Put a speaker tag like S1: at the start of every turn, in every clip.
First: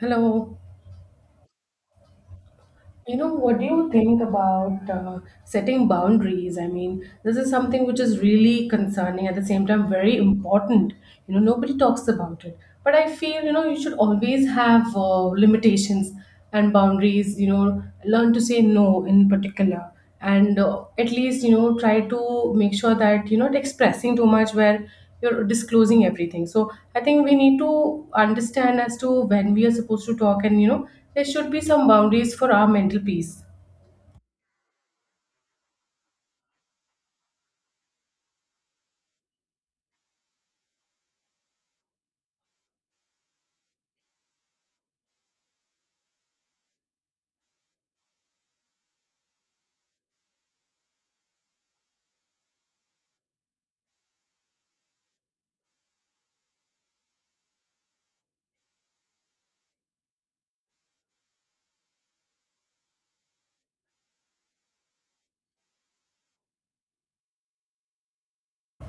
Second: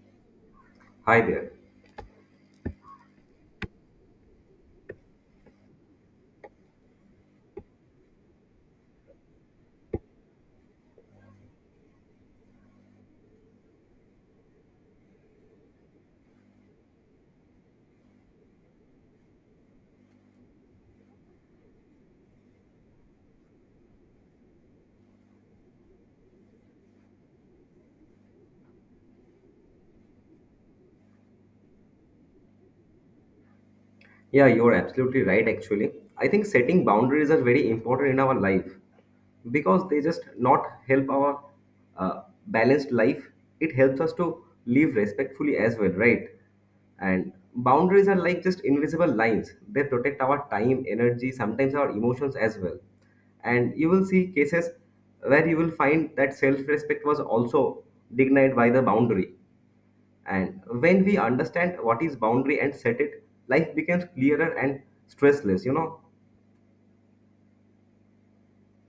S1: Hello.
S2: Hi there.
S1: What do you think about setting boundaries? I mean, this is something which is really concerning, at the same time, very important. You know, nobody talks about it. But I feel, you know, you should always have limitations and boundaries, you know, learn to say no in particular. And At least, you know, try to make sure that you're not expressing too much where you're disclosing everything. So I think we need to understand as to when we are supposed to talk, and you know, there should be some boundaries for our mental peace.
S2: Yeah, you're absolutely right, actually. I think setting boundaries are very important in our life because they just not help our uh, balanced life. It helps us to live respectfully as well, right? And boundaries are like just invisible lines. They protect our time, energy, sometimes our emotions as well. And you will see cases where you will find that self-respect was also dignified by the boundary. And when we understand what is boundary and set it, life becomes clearer and stressless, you know.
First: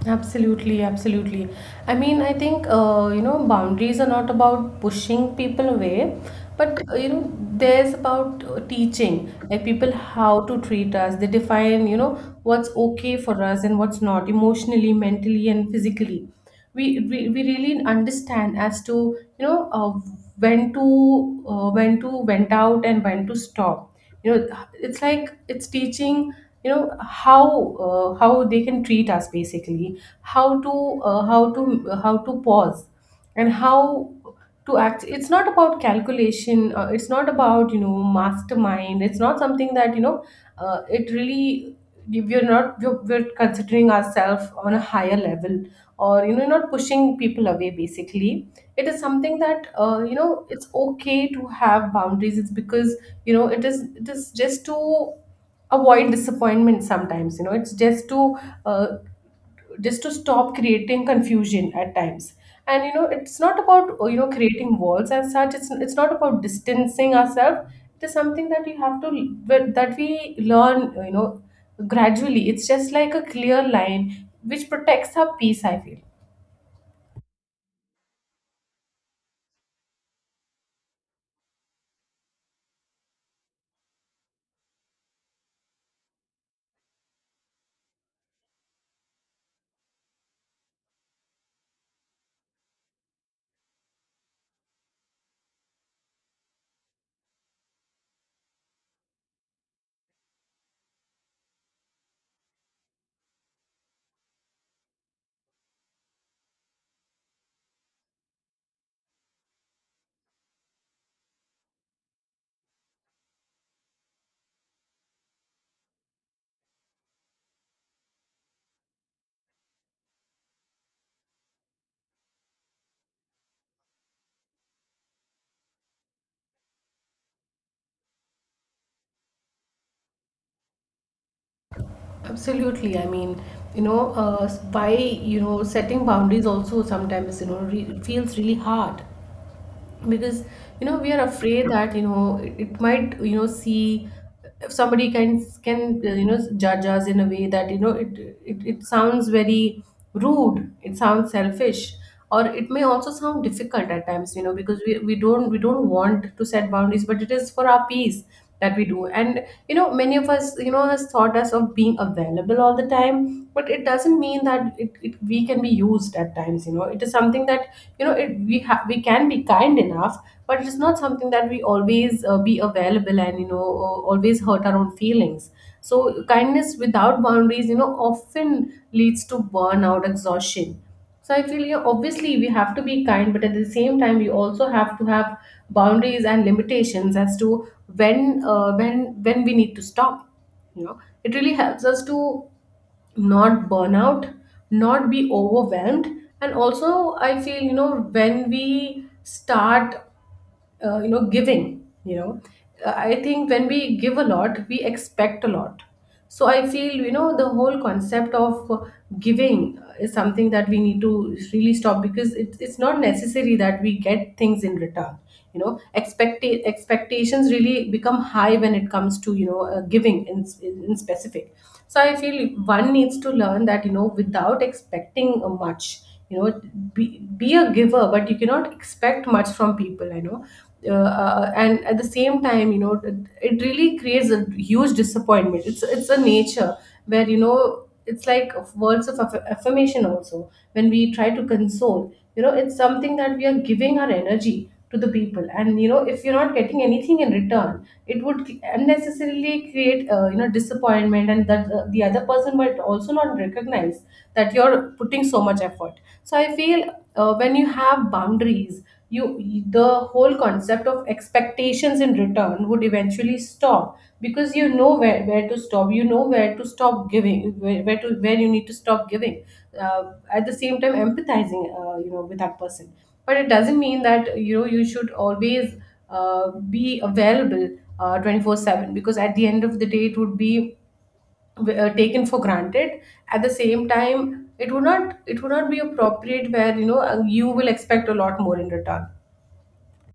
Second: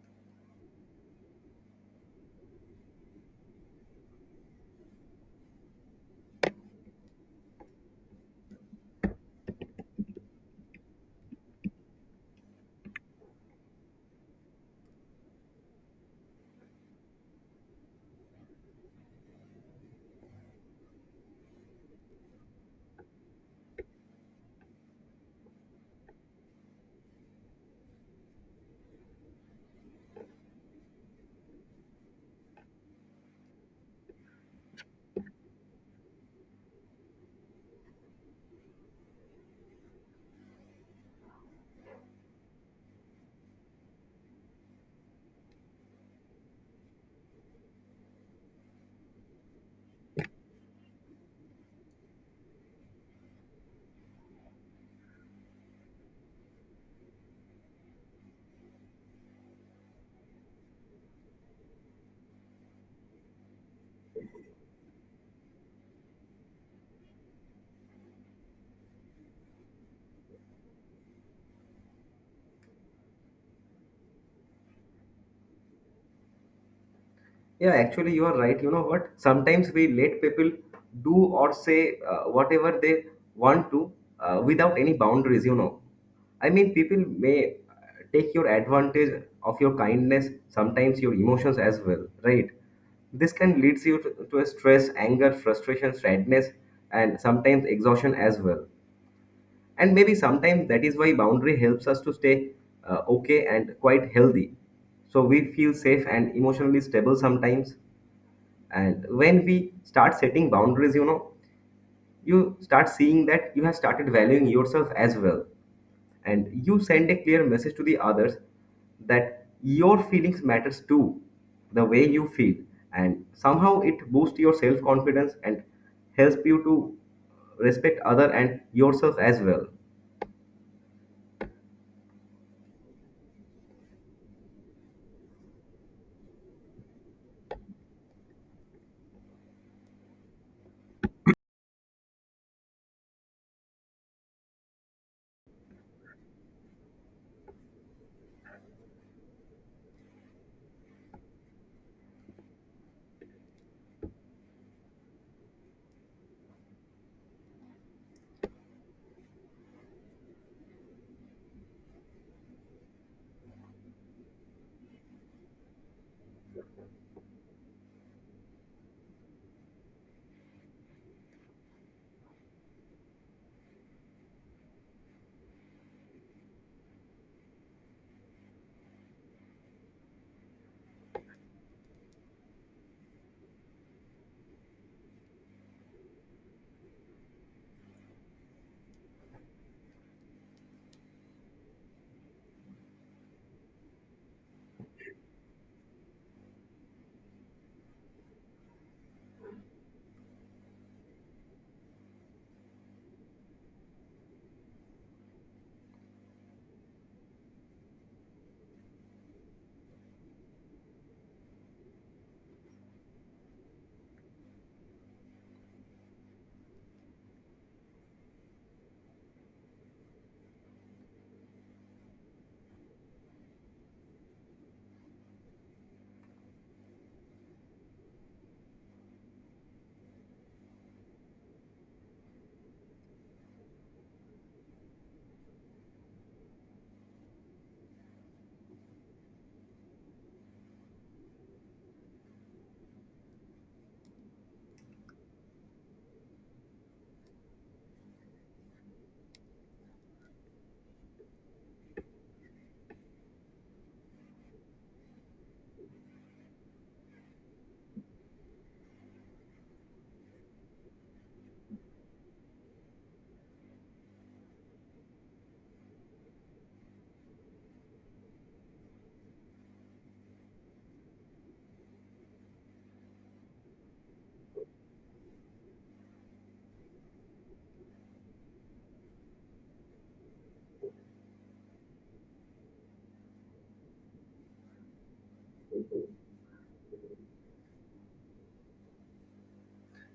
S1: Absolutely, absolutely. I mean, I think you know, boundaries are not about pushing people away, but you know, there's about teaching like people how to treat us. They define, you know, what's okay for us and what's not, emotionally, mentally, and physically. We really understand as to, you know, when to went out and when to stop, you know. It's like it's teaching, you know, how they can treat us, basically how to how to how to pause and how to act. It's not about calculation, it's not about, you know, mastermind. It's not something that, you know, it really, we're not we're, we're considering ourselves on a higher level, or you know, not pushing people away basically. It is something that, you know, it's okay to have boundaries. It's because, you know, it is just to avoid disappointment sometimes, you know. It's uh, just to stop creating confusion at times. And you know, it's not about, you know, creating walls as such. It's not about distancing ourselves. It is something that you have to, that we learn, you know, gradually. It's just like a clear line which protects our peace, I feel.
S2: Yeah, actually, you are right. You know what? Sometimes we let people do or say whatever they want to, without any boundaries, you know. I mean, people may take your advantage of your kindness, sometimes your emotions as well, right? This can lead you to a stress, anger, frustration, sadness, and sometimes exhaustion as well. And maybe sometimes that is why boundary helps us to stay okay and quite healthy. So we feel safe and emotionally stable sometimes. And when we start setting boundaries, you know, you start seeing that you have started valuing yourself as well. And you send a clear message to the others that your feelings matters too, the way you feel. And somehow it boosts your self-confidence and helps you to respect other and yourself as well.
S1: Absolutely. I mean, you know, by, you know, setting boundaries also sometimes, you know, re feels really hard, because, you know, we are afraid that, you know, it might, you know, see if somebody can, you know, judge us in a way that, you know, it sounds very rude, it sounds selfish, or it may also sound difficult at times, you know, because we don't want to set boundaries, but it is for our peace that we do. And you know, many of us, you know, has thought us of being available all the time, but it doesn't mean that it we can be used at times. You know, it is something that, you know, it we have, we can be kind enough, but it is not something that we always be available, and you know, always hurt our own feelings. So kindness without boundaries, you know, often leads to burnout, exhaustion. So I feel, yeah, obviously we have to be kind, but at the same time we also have to have boundaries and limitations as to when, when we need to stop. You know, it really helps us to not burn out, not be overwhelmed. And also I feel, you know, when we start you know, giving, you know, I think when we give a lot, we expect a lot. So I feel, you know, the whole concept of giving is something that we need to really stop, because it's not necessary that we get things in return. You know, expect expectations really become high when it comes to, you know, giving, in specific. So I feel one needs to learn that, you know, without expecting much, you know, be a giver, but you cannot expect much from people, you know. And at the same time, you know, it really creates a huge disappointment. It's a nature where, you know, it's like words of affirmation also when we try to console, you know. It's something that we are giving our energy to the people, and you know, if you're not getting anything in return, it would unnecessarily create, you know, disappointment, and that the other person might also not recognize that you're putting so much effort. So I feel, when you have boundaries, you the whole concept of expectations in return would eventually stop, because you know where to stop, you know where to stop giving, where you need to stop giving, uh, at the same time empathizing, you know, with that person. But it doesn't mean that, you know, you should always uh, be available 24/7, because at the end of the day it would be taken for granted. At the same time, it would not be appropriate, where, you know, you will expect a lot more in return.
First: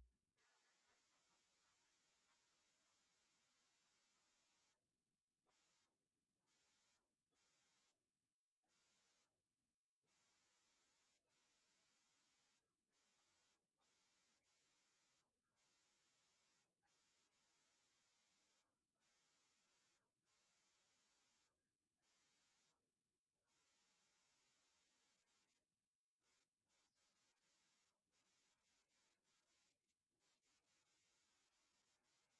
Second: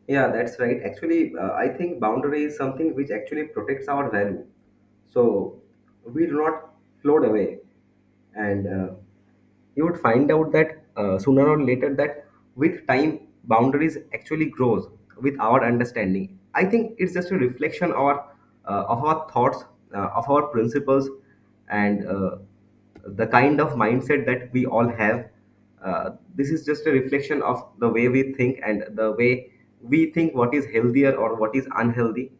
S2: Yeah, that's right. Actually, I think boundary is something which actually protects our value. So we do not float away. And you would find out that sooner or later that with time, boundaries actually grows with our understanding. I think it's just a reflection of our thoughts, of our principles, and the kind of mindset that we all have. This is just a reflection of the way we think and the way we think what is healthier or what is unhealthy.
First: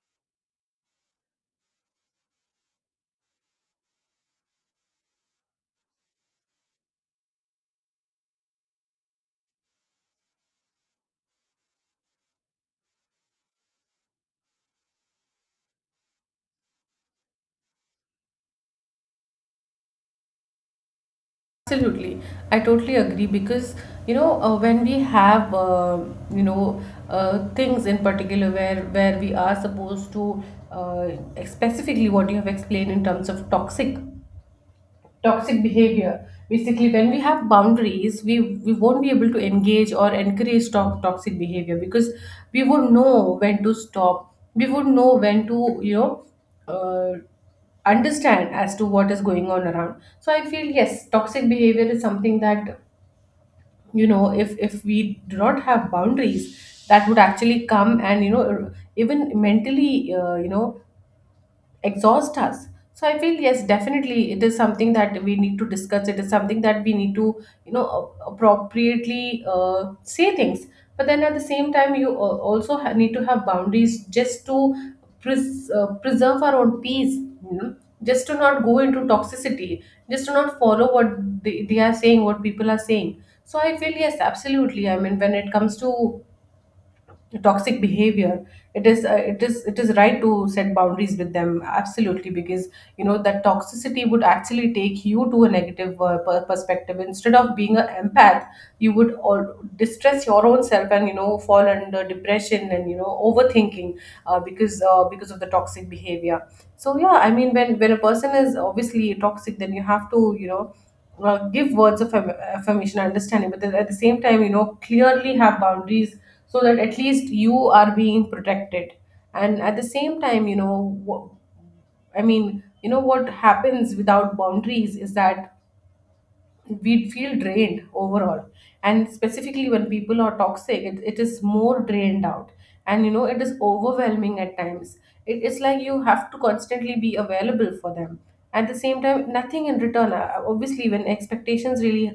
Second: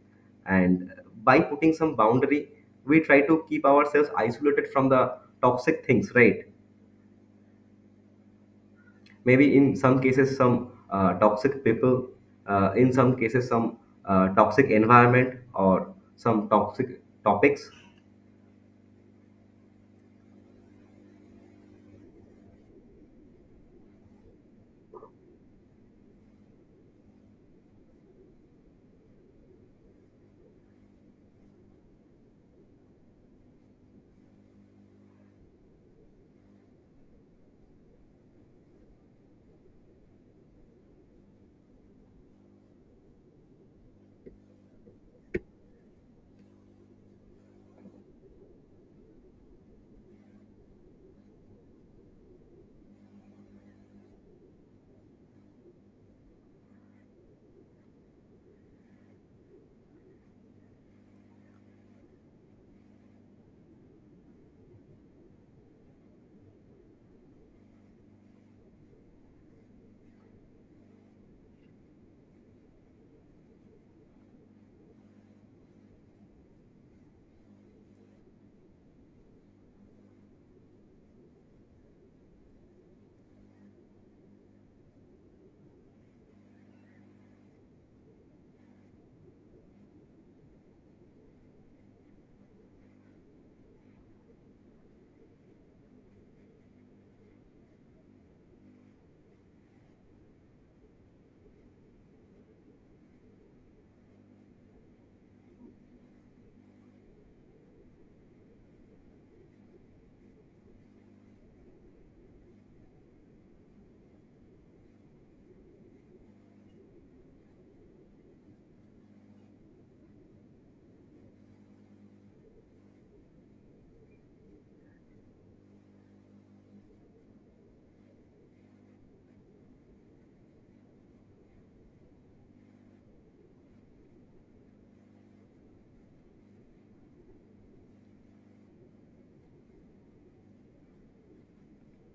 S2: And by putting some boundary, we try to keep ourselves isolated from the toxic things, right? Maybe in some cases, some toxic people, in some cases, some toxic environment or some toxic topics.
S1: Absolutely. I totally agree, because you know, when we have, you know, things in particular where we are supposed to, uh, specifically what you have explained in terms of toxic, toxic behavior, basically when we have boundaries, we won't be able to engage or encourage toxic behavior, because we would know when to stop, we would know when to, you know, uh, understand as to what is going on around. So I feel, yes, toxic behavior is something that, you know, if we do not have boundaries, that would actually come and, you know, even mentally, you know, exhaust us. So I feel, yes, definitely, it is something that we need to discuss. It is something that we need to, you know, appropriately, say things. But then at the same time, you also need to have boundaries, just to preserve our own peace, you know, just to not go into toxicity, just to not follow what they are saying, what people are saying. So I feel, yes, absolutely. I mean, when it comes to toxic behavior, it is it is right to set boundaries with them, absolutely. Because, you know, that toxicity would actually take you to a negative perspective, instead of being an empath, you would all distress your own self, and you know, fall under depression, and you know, overthinking, because of the toxic behavior. So yeah, I mean, when a person is obviously toxic, then you have to, you know, give words of affirmation, understanding, but then at the same time, you know, clearly have boundaries, so that at least you are being protected. And at the same time, you know, I mean, you know, what happens without boundaries is that we feel drained overall, and specifically when people are toxic, it is more drained out, and you know, it is overwhelming at times. It's like you have to constantly be available for them, at the same time nothing in return. Obviously, when expectations really,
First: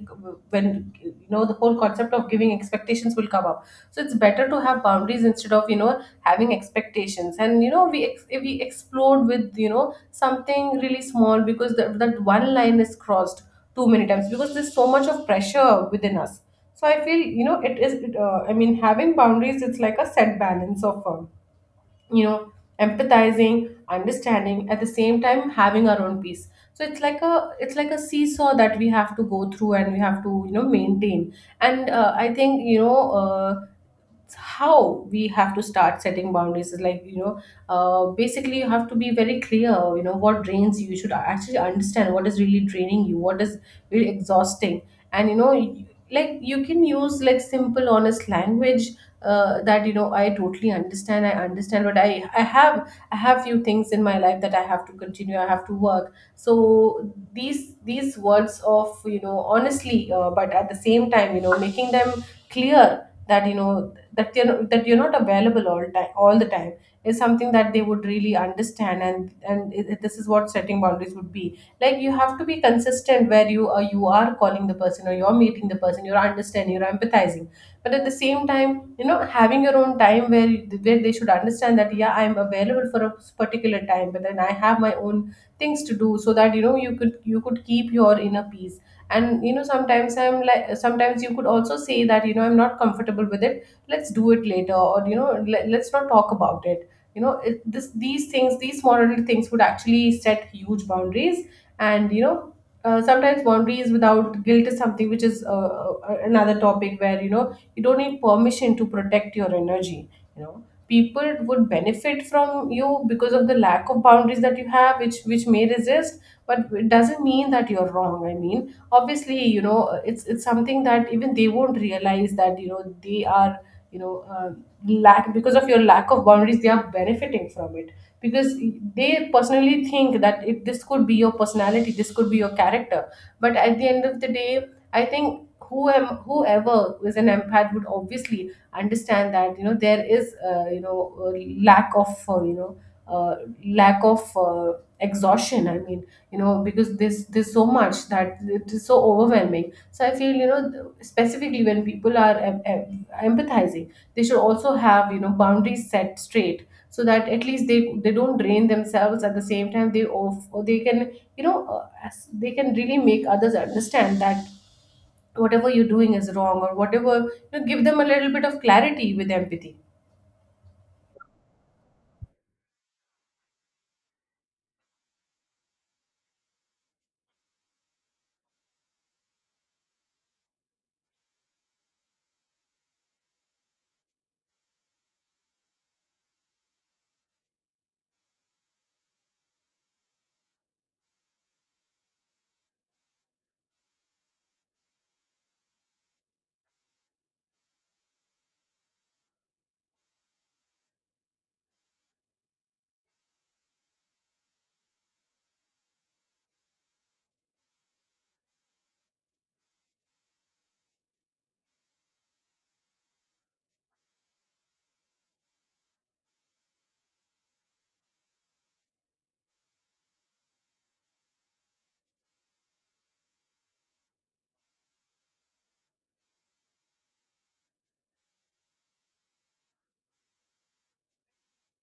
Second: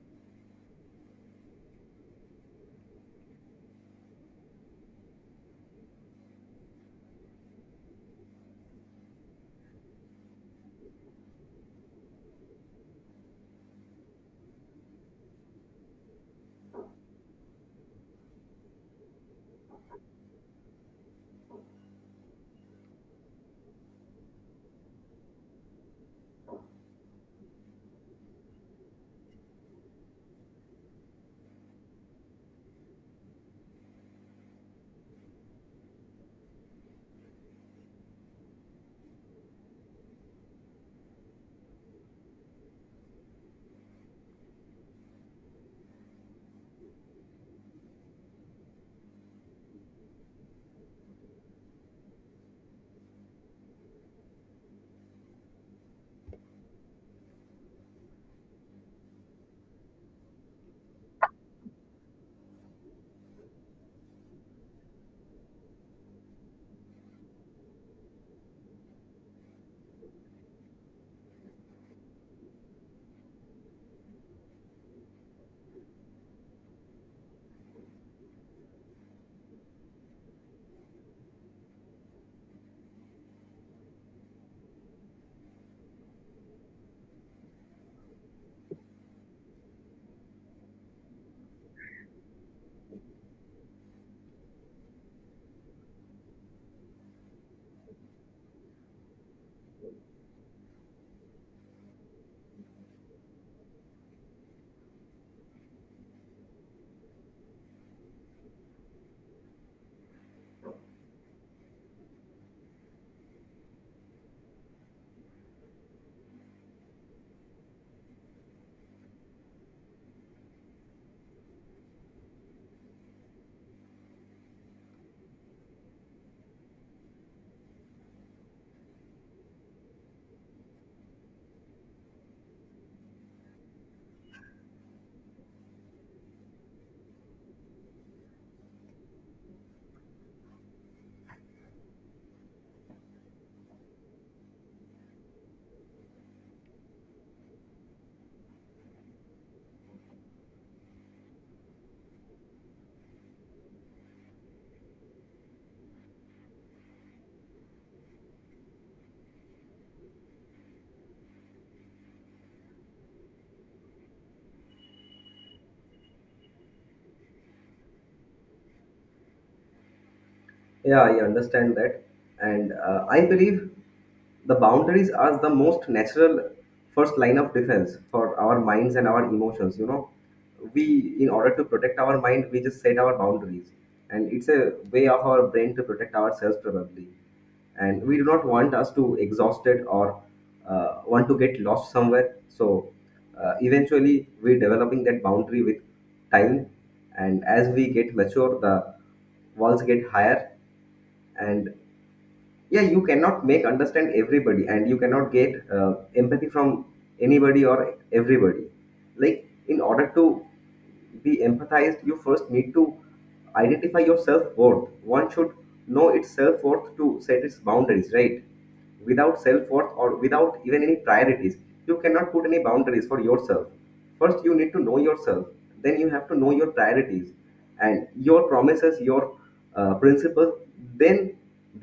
S1: when you know, the whole concept of giving, expectations will come up. So it's better to have boundaries instead of, you know, having expectations. And you know, we we explode with, you know, something really small, because that one line is crossed too many times, because there's so much of pressure within us. So I feel, you know, it is I mean, having boundaries, it's like a set balance of you know, empathizing, understanding, at the same time having our own peace. So it's like a, it's like a seesaw that we have to go through, and we have to, you know, maintain. And I think, you know, it's how we have to start setting boundaries is like, you know, basically, you have to be very clear, you know what drains you. You should actually understand what is really draining you, what is really exhausting. And you know, like, you can use like simple honest language, that, you know, I understand, but I have, I have few things in my life that I have to continue, I have to work. So these words of, you know, honestly, but at the same time, you know, making them clear that, you know, that you're not available all the time, is something that they would really understand. And it, this is what setting boundaries would be like. You have to be consistent, where you are, you are calling the person, or you're meeting the person, you're understanding, you're empathizing, but at the same time, you know, having your own time, where where they should understand that, yeah, I'm available for a particular time, but then I have my own things to do, so that you know, you could keep your inner peace. And you know, sometimes I'm like sometimes you could also say that you know I'm not comfortable with it. Let's do it later, or let's not talk about it. You know this, these things, these small little things would actually set huge boundaries. And you know, sometimes boundaries without guilt is something which is another topic, where you know you don't need permission to protect your energy. You know, people would benefit from you because of the lack of boundaries that you have, which may resist, but it doesn't mean that you're wrong. I mean, obviously, you know, it's something that even they won't realize, that you know they are, you know, lack, because of your lack of boundaries they are benefiting from it. Because they personally think that this could be your personality, this could be your character. But at the end of the day, I think, whoever is an empath would obviously understand that you know there is, you know, a lack of, you know, uh, lack of, exhaustion. I mean, you know, because this there's so much that it is so overwhelming. So I feel, you know, specifically when people are empathizing, they should also have, you know, boundaries set straight, so that at least they don't drain themselves. At the same time they off, or they can, you know, they can really make others understand that whatever you're doing is wrong, or whatever. You know, give them a little bit of clarity with empathy.
S2: Yeah, I understand that. And I believe the boundaries are the most natural first line of defense for our minds and our emotions. You know, we, in order to protect our mind, we just set our boundaries. And it's a way of our brain to protect ourselves, probably. And we do not want us to exhaust it or want to get lost somewhere. So eventually, we're developing that boundary with time. And as we get mature, the walls get higher, and yeah, you cannot make understand everybody and you cannot get empathy from anybody or everybody. Like in order to be empathized, you first need to identify your self-worth. One should know its self-worth to set its boundaries right. Without self-worth or without even any priorities, you cannot put any boundaries for yourself. First you need to know yourself, then you have to know your priorities and your promises, your principles. Then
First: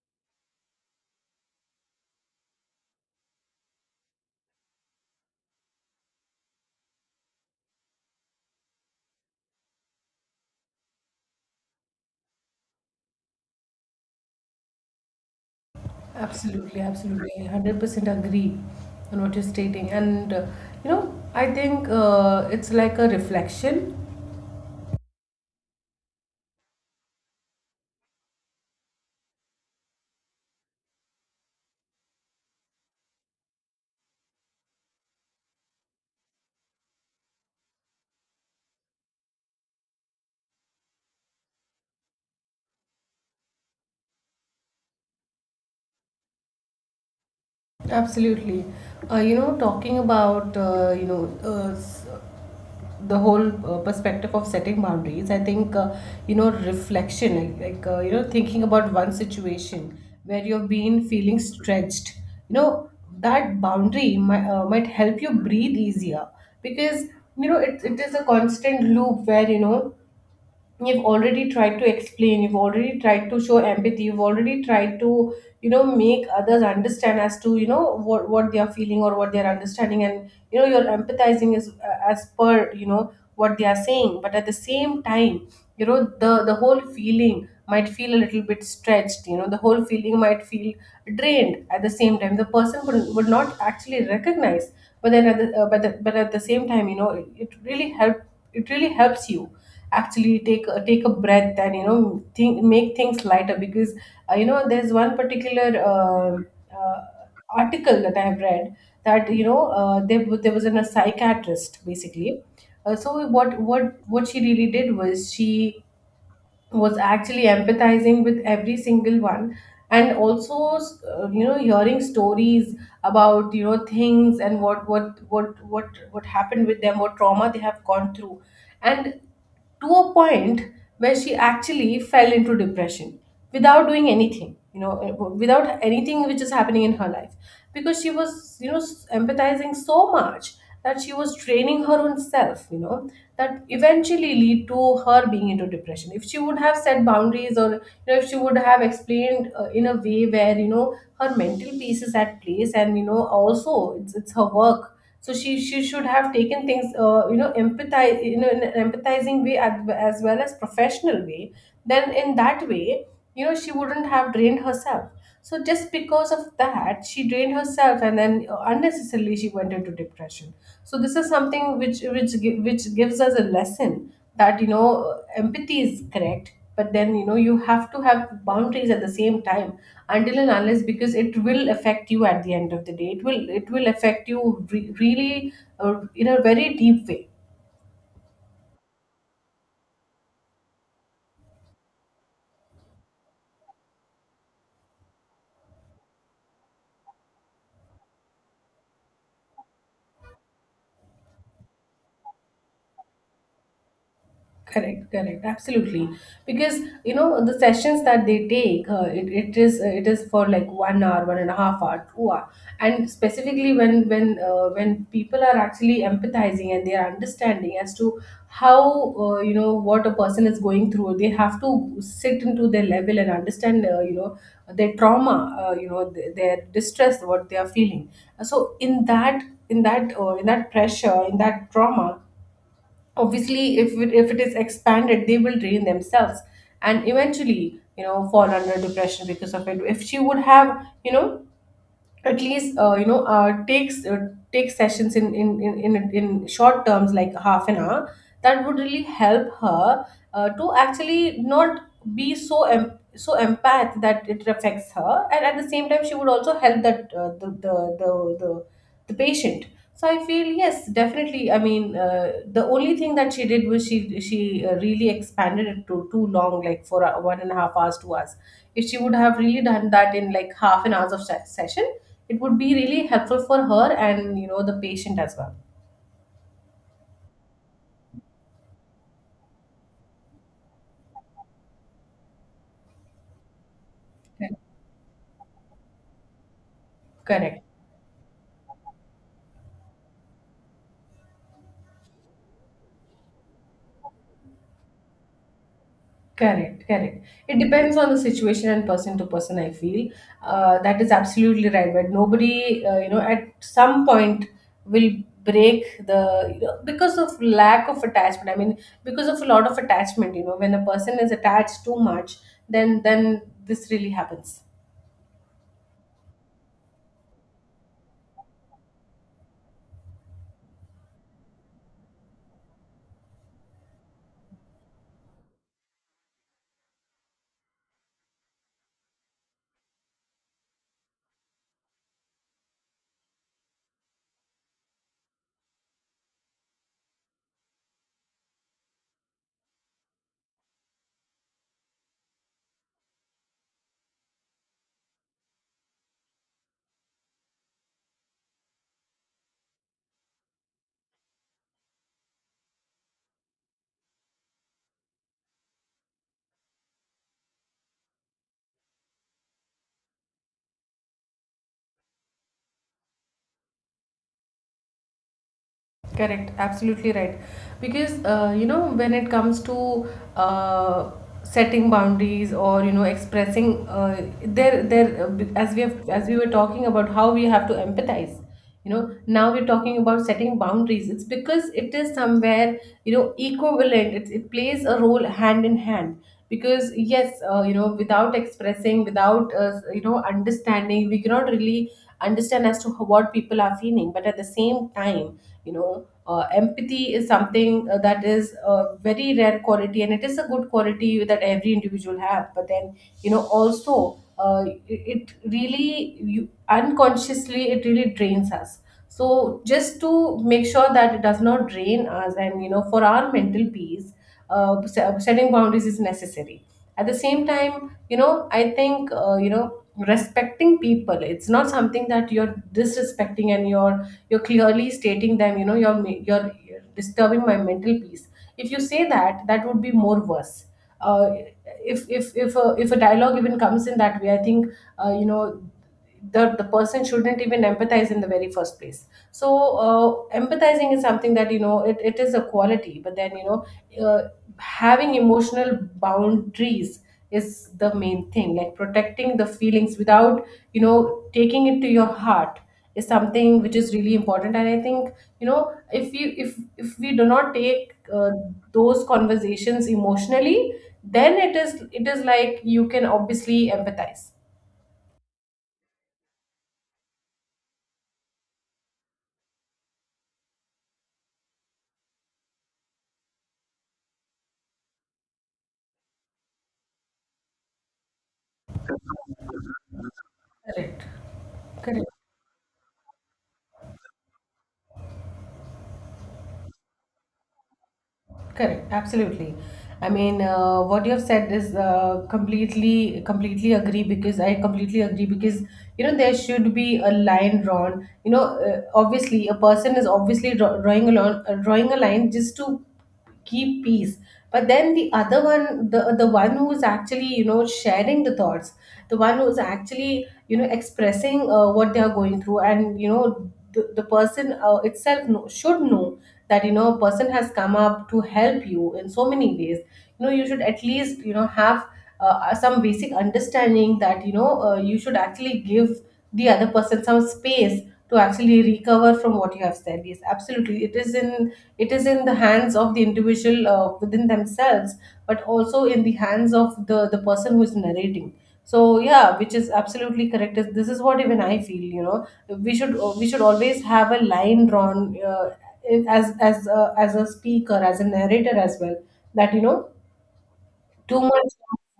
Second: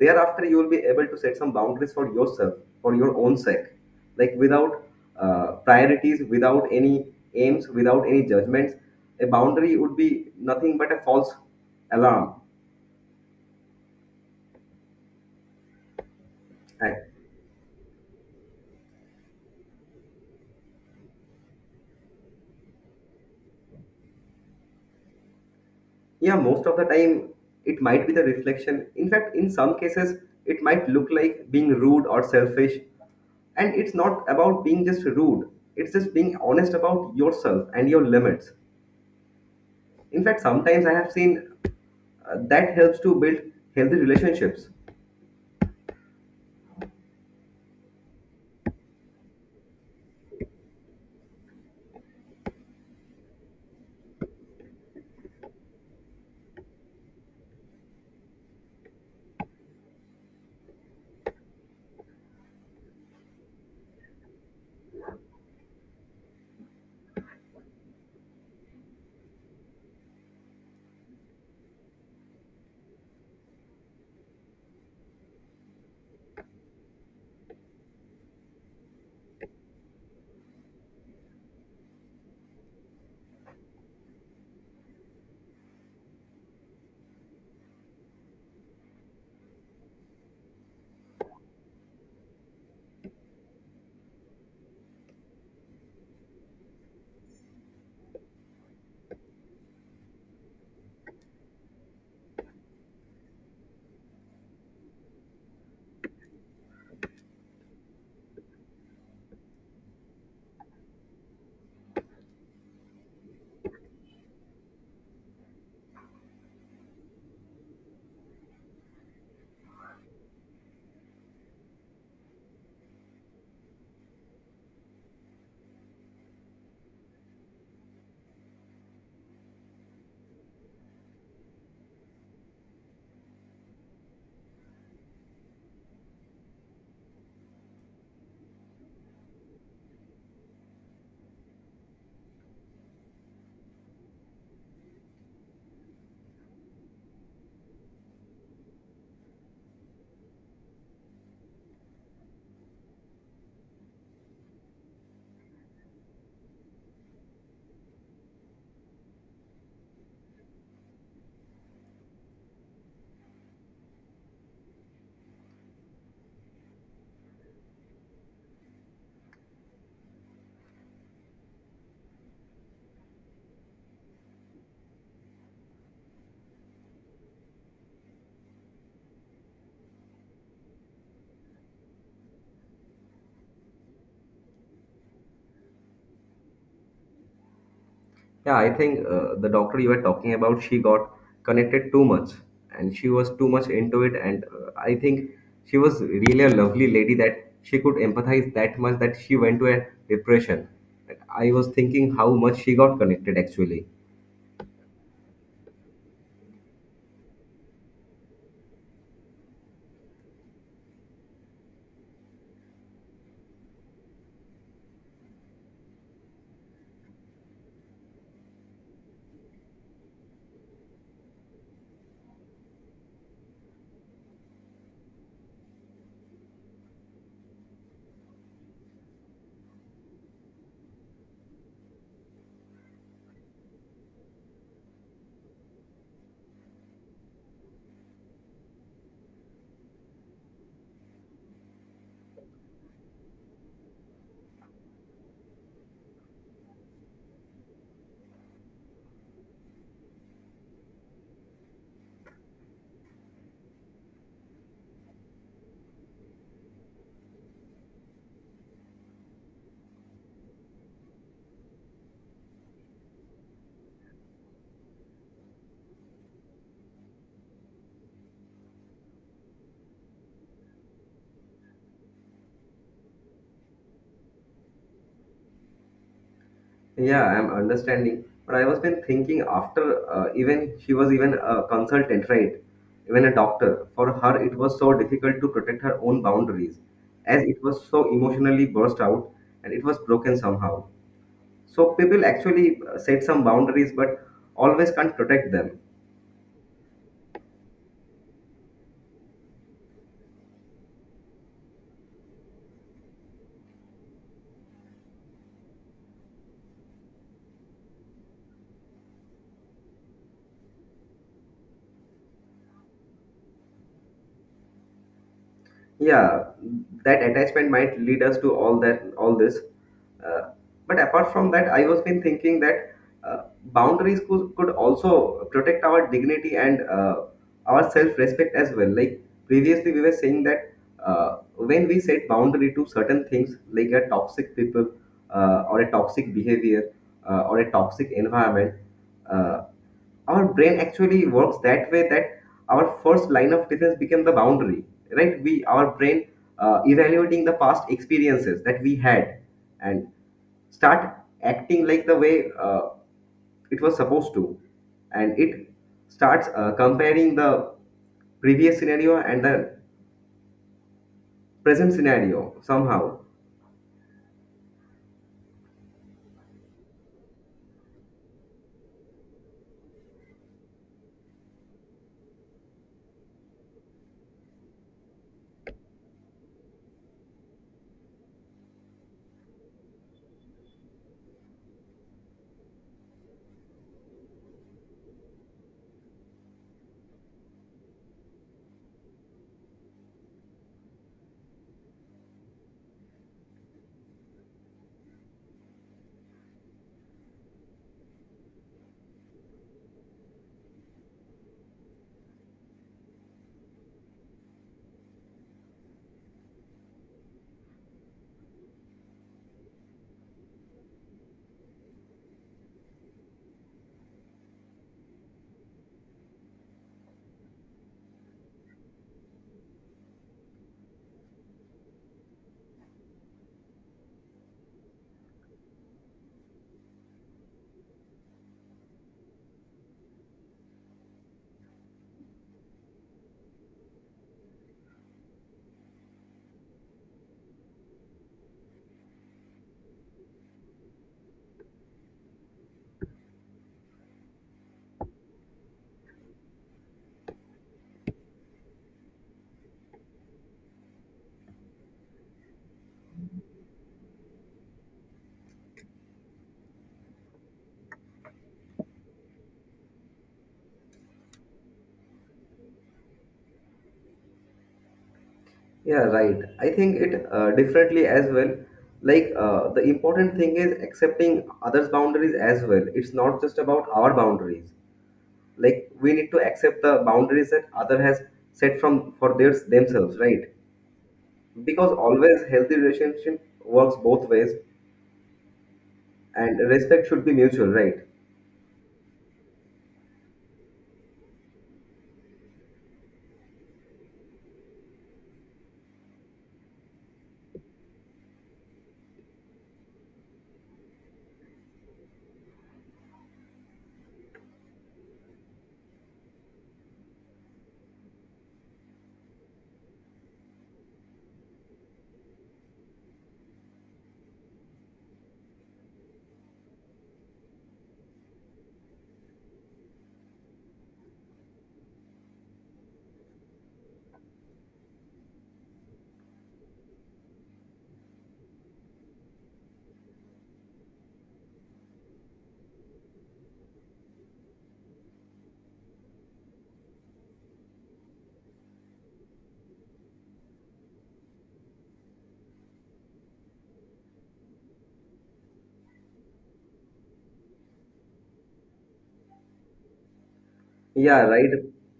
S2: thereafter you will be able to set some boundaries for yourself, for your own sake. Like without priorities, without any aims, without any judgments, a boundary would be nothing but a false alarm.
S1: Absolutely, absolutely. 100% agree on what you're stating. You know, I think it's like a reflection.
S2: Yeah, most of the time it might be the reflection. In fact, in some cases, it might look like being rude or selfish. And it's not about being just rude, it's just being honest about yourself and your limits. In fact, sometimes I have seen that helps to build healthy relationships.
S1: Absolutely. You know, talking about, you know, the whole perspective of setting boundaries, I think, you know, reflection, like, you know, thinking about one situation where you've been feeling stretched, you know, that boundary might help you breathe easier, because, you know, it is a constant loop where, you know, you've already tried to explain, you've already tried to show empathy, you've already tried to, you know, make others understand as to, you know, what they are feeling or what they are understanding, and you know you're empathizing is as per, you know, what they are saying. But at the same time, you know, the whole feeling might feel a little bit stretched, you know, the whole feeling might feel drained, at the same time the person would not actually recognize. But then at the, but, the, but at the same time, you know, it really help, it really helps you actually take a, breath, and you know, think, make things lighter. Because you know, there's one particular article that I have read, that you know, there was a psychiatrist basically. So what she really did was, she was actually empathizing with every single one, and also, you know, hearing stories about, you know, things, and what happened with them, what trauma they have gone through. And to a point where she actually fell into depression, without doing anything, you know, without anything which is happening in her life. Because she was, you know, empathizing so much that she was draining her own self, you know, that eventually lead to her being into depression. If she would have set boundaries, or you know, if she would have explained, in a way where, you know, her mental peace is at place, and you know, also it's her work. So she should have taken things, you know, empathize, you know, in an empathizing way, as well as professional way. Then in that way, you know, she wouldn't have drained herself. So just because of that she drained herself, and then unnecessarily she went into depression. So this is something which gives us a lesson that, you know, empathy is correct, but then you know, you have to have boundaries at the same time. Until and unless, because it will affect you at the end of the day, it will, affect you really, in a very deep way.
S2: Yeah, I think the doctor you were talking about, she got connected too much and she was too much into it. And I think she was really a lovely lady that she could empathize that much that she went to a depression. And I was thinking how much she got connected actually.
S1: Correct, correct, absolutely. Because, you know, the sessions that they take, it is for like 1 hour, 1.5 hour, 2 hour, and specifically when people are actually empathizing and they are understanding as to how, you know, what a person is going through, they have to sit into their level and understand, you know, their trauma, you know, their distress, what they are feeling. So in that pressure, in that trauma, obviously if it is expanded, they will drain themselves, and eventually, you know, fall under depression because of it. If she would have, you know, at least, you know, take sessions in, in short terms, like half an hour, that would really help her, to actually not be so empath, that it affects her. And at the same time, she would also help that, the the the patient. So I feel, yes, definitely. I mean, the only thing that she did was, she really expanded it to too long, like for 1.5 hours, 2 hours. If she would have really done that in like half an hour of session, it would be really helpful for her, and you know, the patient as well.
S2: Yeah, I'm understanding. But I was been thinking after, even she was even a consultant, right? Even a doctor. For her, it
S1: Correct.
S2: was so difficult to protect her own boundaries as
S1: Correct.
S2: it was so emotionally burst out and it was broken somehow. So people actually set some boundaries but always can't protect them.
S1: Correct, correct. It depends on the situation and person to person, I feel. That is absolutely right. But nobody, you know, at some point will break the, you know, because of lack of attachment. I mean, because of a lot of attachment, you know, when a person is attached too much, then this really happens.
S2: Yeah, that attachment might lead us to all that all this, uh, but apart from that, I was been thinking that, uh, boundaries could also protect our dignity and our self-respect as well. Like previously we were saying that when we set boundary to certain things like a toxic people, or a toxic behavior, or a toxic environment, uh, our brain actually works that way that our first line of defense became the boundary, right? We our brain evaluating the past experiences that we had and start acting like the way it was supposed to. And it starts comparing the previous scenario and the present scenario somehow.
S1: Correct, absolutely right. Because you know, when it comes to, uh, setting boundaries, or you know, expressing, there there as we have as we were talking about how we have to empathize. You know, now we're talking about setting boundaries. It's because it is somewhere, you know, equivalent. It plays a role hand in hand, because yes, you know, without expressing, without, you know, understanding, we cannot really understand as to what people are feeling. But at the same time, you know, empathy is something, that is a very rare quality, and it is a good quality that every individual have. But then, you know, also, it really, you unconsciously, it really drains us. So just to make sure that it does not drain us, and you know, for our mental peace, setting boundaries is necessary. At the same time, you know, I think, you know, respecting people, it's not something that you're disrespecting, and you're clearly stating them, you know, you're disturbing my mental peace. If you say that, that would be more worse. uh, if a dialogue even comes in that way, I think, you know, the person shouldn't even empathize in the very first place. So empathizing is something that, you know, it is a quality. But then, you know, uh, having emotional boundaries is the main thing, like protecting the feelings without, you know, taking it to your heart, is something which is really important. And I think, you know, if you if we do not take, those conversations emotionally, then it is like you can obviously empathize.
S2: Yeah, right. I think it differently as well. Like the important thing is accepting others' boundaries as well. It's not just about our boundaries. Like we need to accept the boundaries that other has set from for their themselves, right?
S1: Correct.
S2: Because
S1: Correct.
S2: always healthy relationship works both ways, and respect should be mutual, right?
S1: Correct, absolutely. I mean, what you have said is, completely, completely agree because I completely agree, because you know, there should be a line drawn. You know, obviously a person is obviously drawing a line, just to keep peace. But then the other one, the one who is actually sharing the thoughts, the one who is actually expressing what they are going through. And you know the person itself know, should know that you know a person has come up to help you in so many ways. You know, you should at least you know have some basic understanding that you know you should actually give the other person some space to actually recover from what you have said. Yes, absolutely, it is in the hands of the individual within themselves, but also in the hands of the person who is narrating. So yeah, which is absolutely correct. This is what even I feel. You know, we should always have a line drawn, as as a speaker, as a narrator as well. That you know too
S2: Yeah,
S1: much
S2: right.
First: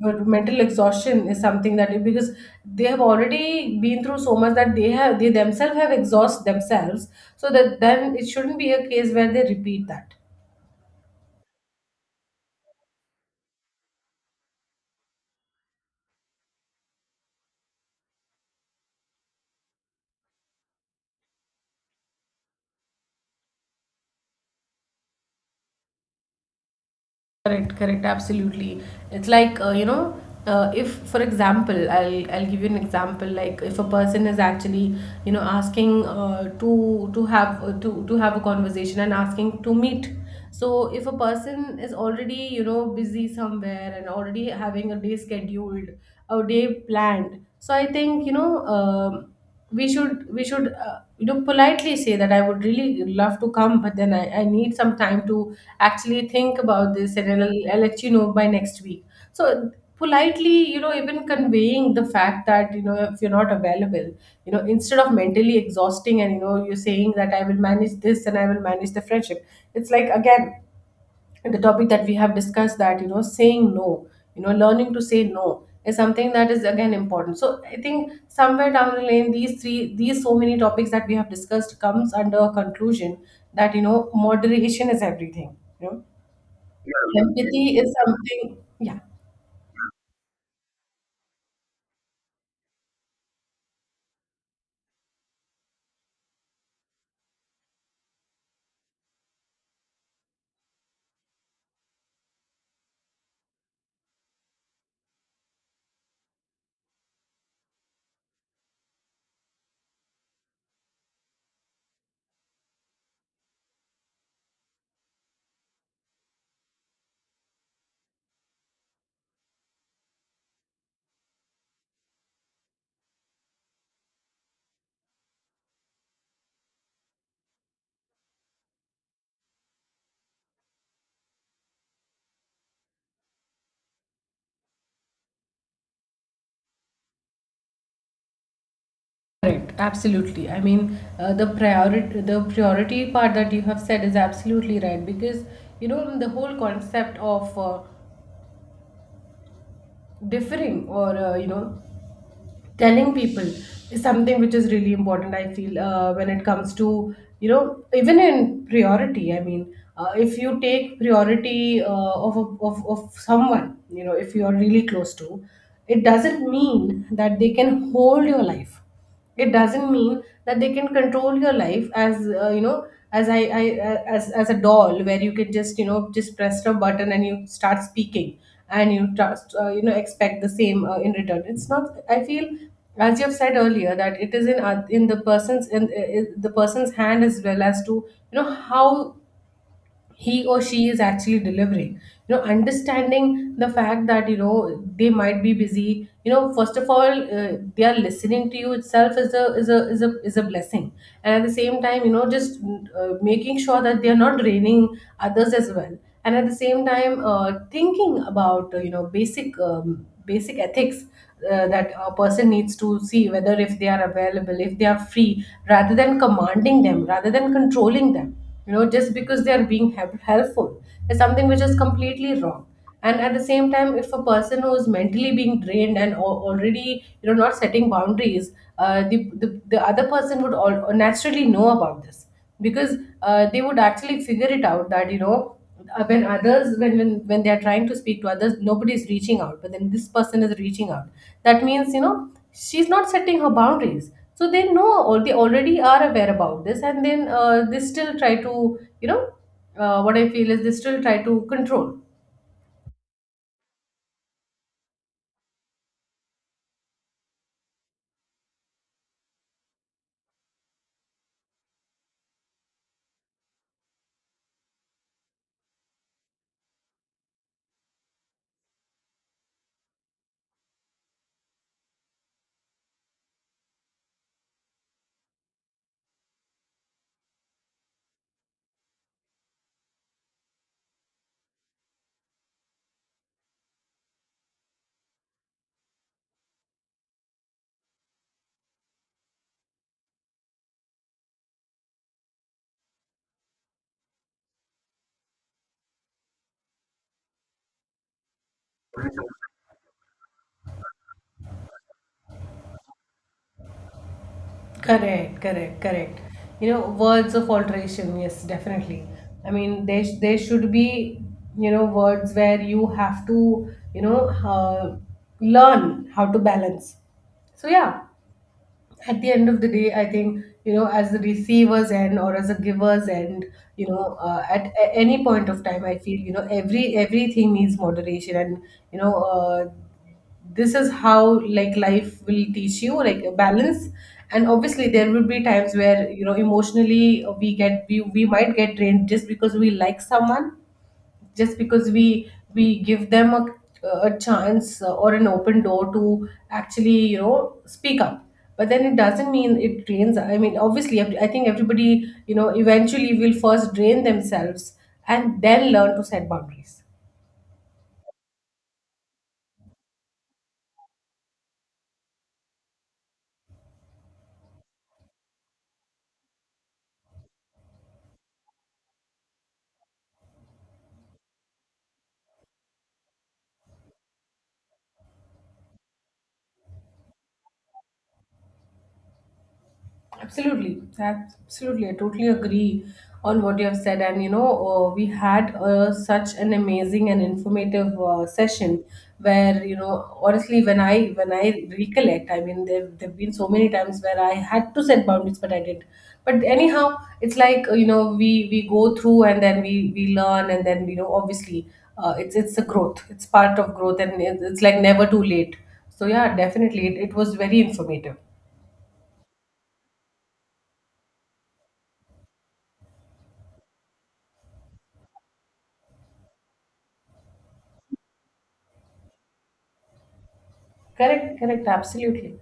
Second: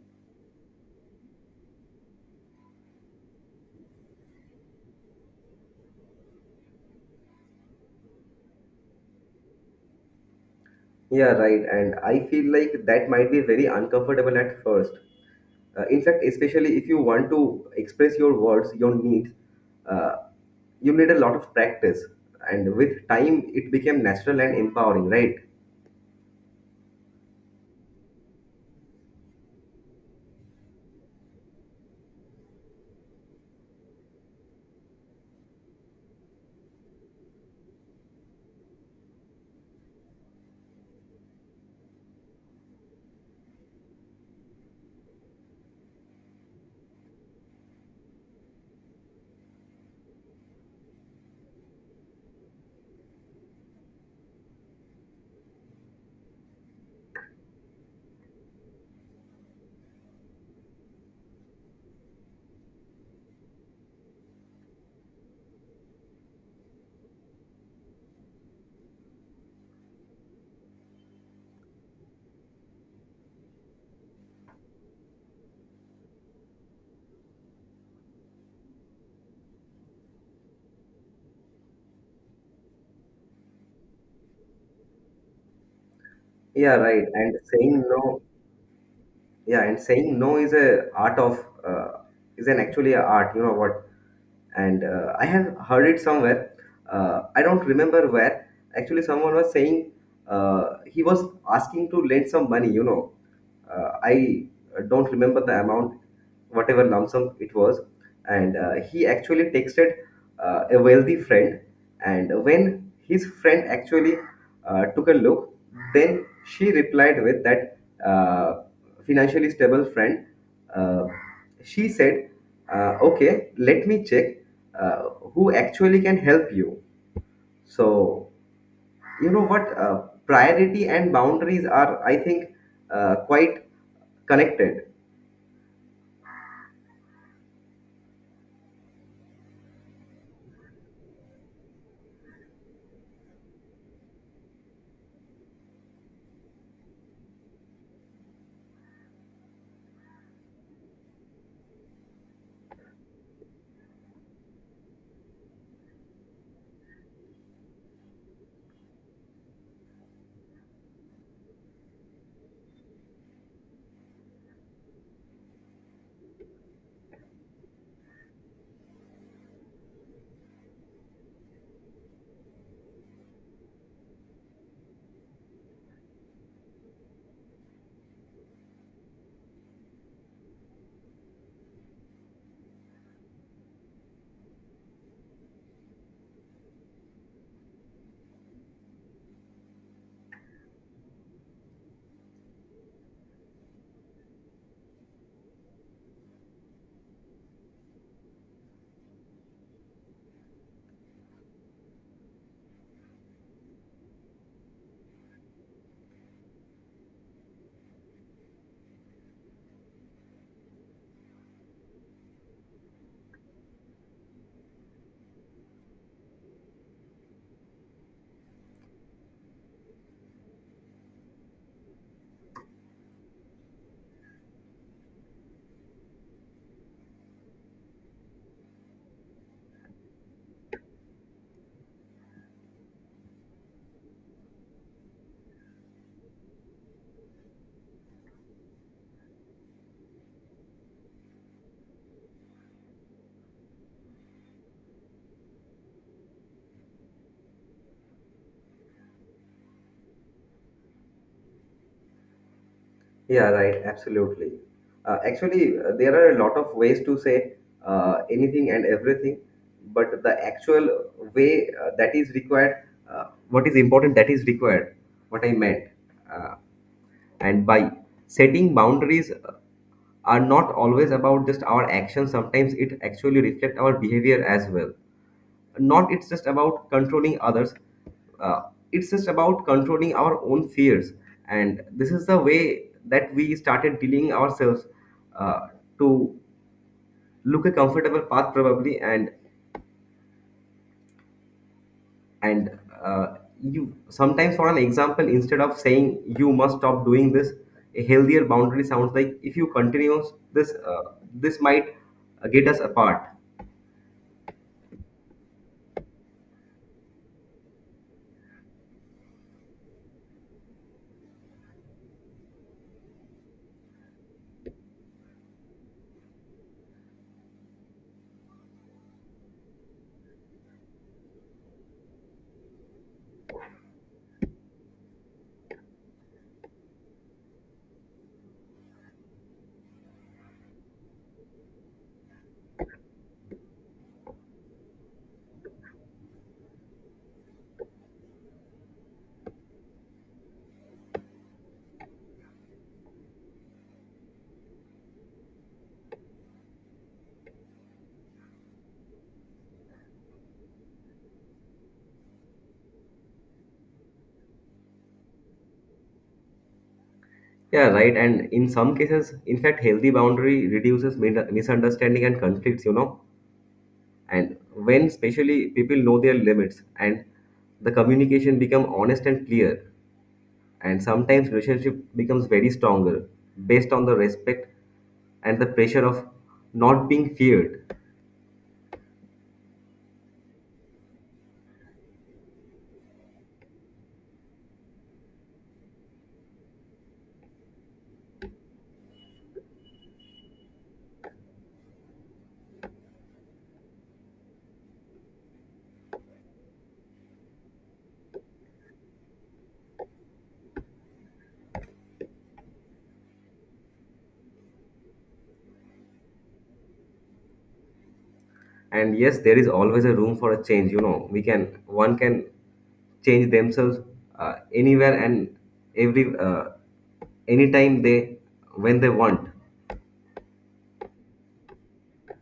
S1: of mental exhaustion is something that because they have already been through so much that they themselves have exhaust themselves, so that then it shouldn't be a case where they repeat that.
S2: Yeah, right. And I feel like that might be very uncomfortable at first. In fact, especially if you want to express your words, your needs, uh, you need a lot of practice. And with time, it became natural and empowering, right?
S1: Correct, correct, absolutely. It's like you know, if for example, I'll give you an example. Like if a person is actually you know asking to have to have a conversation and asking to meet. So if a person is already you know busy somewhere and already having a day scheduled, a day planned. So I think you know. um we should you know politely say that I would really love to come, but then I need some time to actually think about this, and I'll let you know by next week. So politely you know even conveying the fact that you know if you're not available, you know, instead of mentally exhausting and you know you're saying that I will manage this and I will manage the friendship. It's like again the topic that we have discussed, that you know saying no, you know learning to say no is something that is again important. So I think somewhere down the lane these three, these so many topics that we have discussed comes under a conclusion that you know moderation is everything, you know
S2: Yeah, right. And
S1: empathy
S2: saying
S1: is
S2: no,
S1: something. Yeah.
S2: yeah, and saying no is a art of is an actually a art, you know what? And I have heard it somewhere, I don't remember where. Actually someone was saying, he was asking to lend some money, you know. I don't remember the amount, whatever lump sum it was. And he actually texted a wealthy friend. And when his friend actually took a look, then she replied with that uh, financially stable friend. uh, she said, okay, let me check uh, who actually can help you. So you know what, priority and boundaries are, I think, quite connected.
S1: Correct, absolutely. I mean, the priority part that you have said is absolutely right, because you know the whole concept of differing or you know telling people is something which is really important, I feel, when it comes to you know even in priority, I mean, if you take priority of someone, you know, if you are really close to. It doesn't mean that they can hold your life, it doesn't mean that they can control your life, as you know, as I as a doll where you can just you know just press a button and you start speaking, and you trust you know expect the same in return. It's not, I feel, as you have said earlier, that it is in in the person's in the person's hand, as well as to you know how he or she is actually delivering. You know understanding the fact that you know they might be busy, you know first of all they are listening to you itself is a is a is a is a blessing. And at the same time you know just making sure that they are not draining others as well. And at the same time thinking about you know basic basic ethics, that a person needs to see whether if they are available, if they are free, rather than commanding them, rather than controlling them, you know, just because they are being helpful is something which is completely wrong. And at the same time if a person who is mentally being drained and already you know not setting boundaries, the, the other person would all naturally know about this, because they would actually figure it out that you know when others when they are trying to speak to others nobody is reaching out, but then this person is reaching out. That means you know she's not setting her boundaries, so they know, or they already are aware about this, and then they still try to you know what I feel is they still try to control.
S2: Yeah, right. Absolutely. Actually, there are a lot of ways to say anything and everything, but the actual way that is required, what is important that is required, what I meant. Uh, and by setting boundaries are not always about just our actions, sometimes it actually reflects our behavior as well. Not it's just about controlling others, uh, it's just about controlling our own fears. And this is the way that we started dealing ourselves, uh, to look a comfortable path probably. And and uh, you sometimes for an example, instead of saying you must stop doing this, a healthier boundary sounds like if you continue this, this might get us apart.
S1: Correct, correct, correct. You know, words of alteration, yes, definitely. I mean, there, there should be, you know, words where you have to, you know, learn how to balance. So, yeah, at the end of the day I think you know as the receivers end or as a givers end, you know any point of time I feel you know everything needs moderation. And you know, this is how like life will teach you, like a balance. And obviously there will be times where you know emotionally we might get drained just because we like someone, just because we give them a chance or an open door to actually you know speak up. But then it doesn't mean it drains. I mean obviously I think everybody you know eventually will first drain themselves and then learn to set boundaries.
S2: Yeah, right. And in some cases, in fact, healthy boundary reduces min- misunderstanding and conflicts, you know. And when especially people know their limits and the communication become honest and clear, and sometimes relationship becomes very stronger based on the respect and the pressure of not being feared.
S1: Absolutely, absolutely. I totally agree on what you have said. And you know, we had such an amazing and informative session where you know, honestly, when I recollect, I mean, there've been so many times where I had to set boundaries, but I did. But anyhow, it's like you know, we go through and then we learn, and then you know, obviously, it's a growth. It's part of growth, and it's like never too late. So yeah, definitely, it was very informative.
S2: And yes, there is always a room for a change, you know. We can, one can change themselves anywhere and every anytime they, when they want.
S1: Correct, correct, absolutely.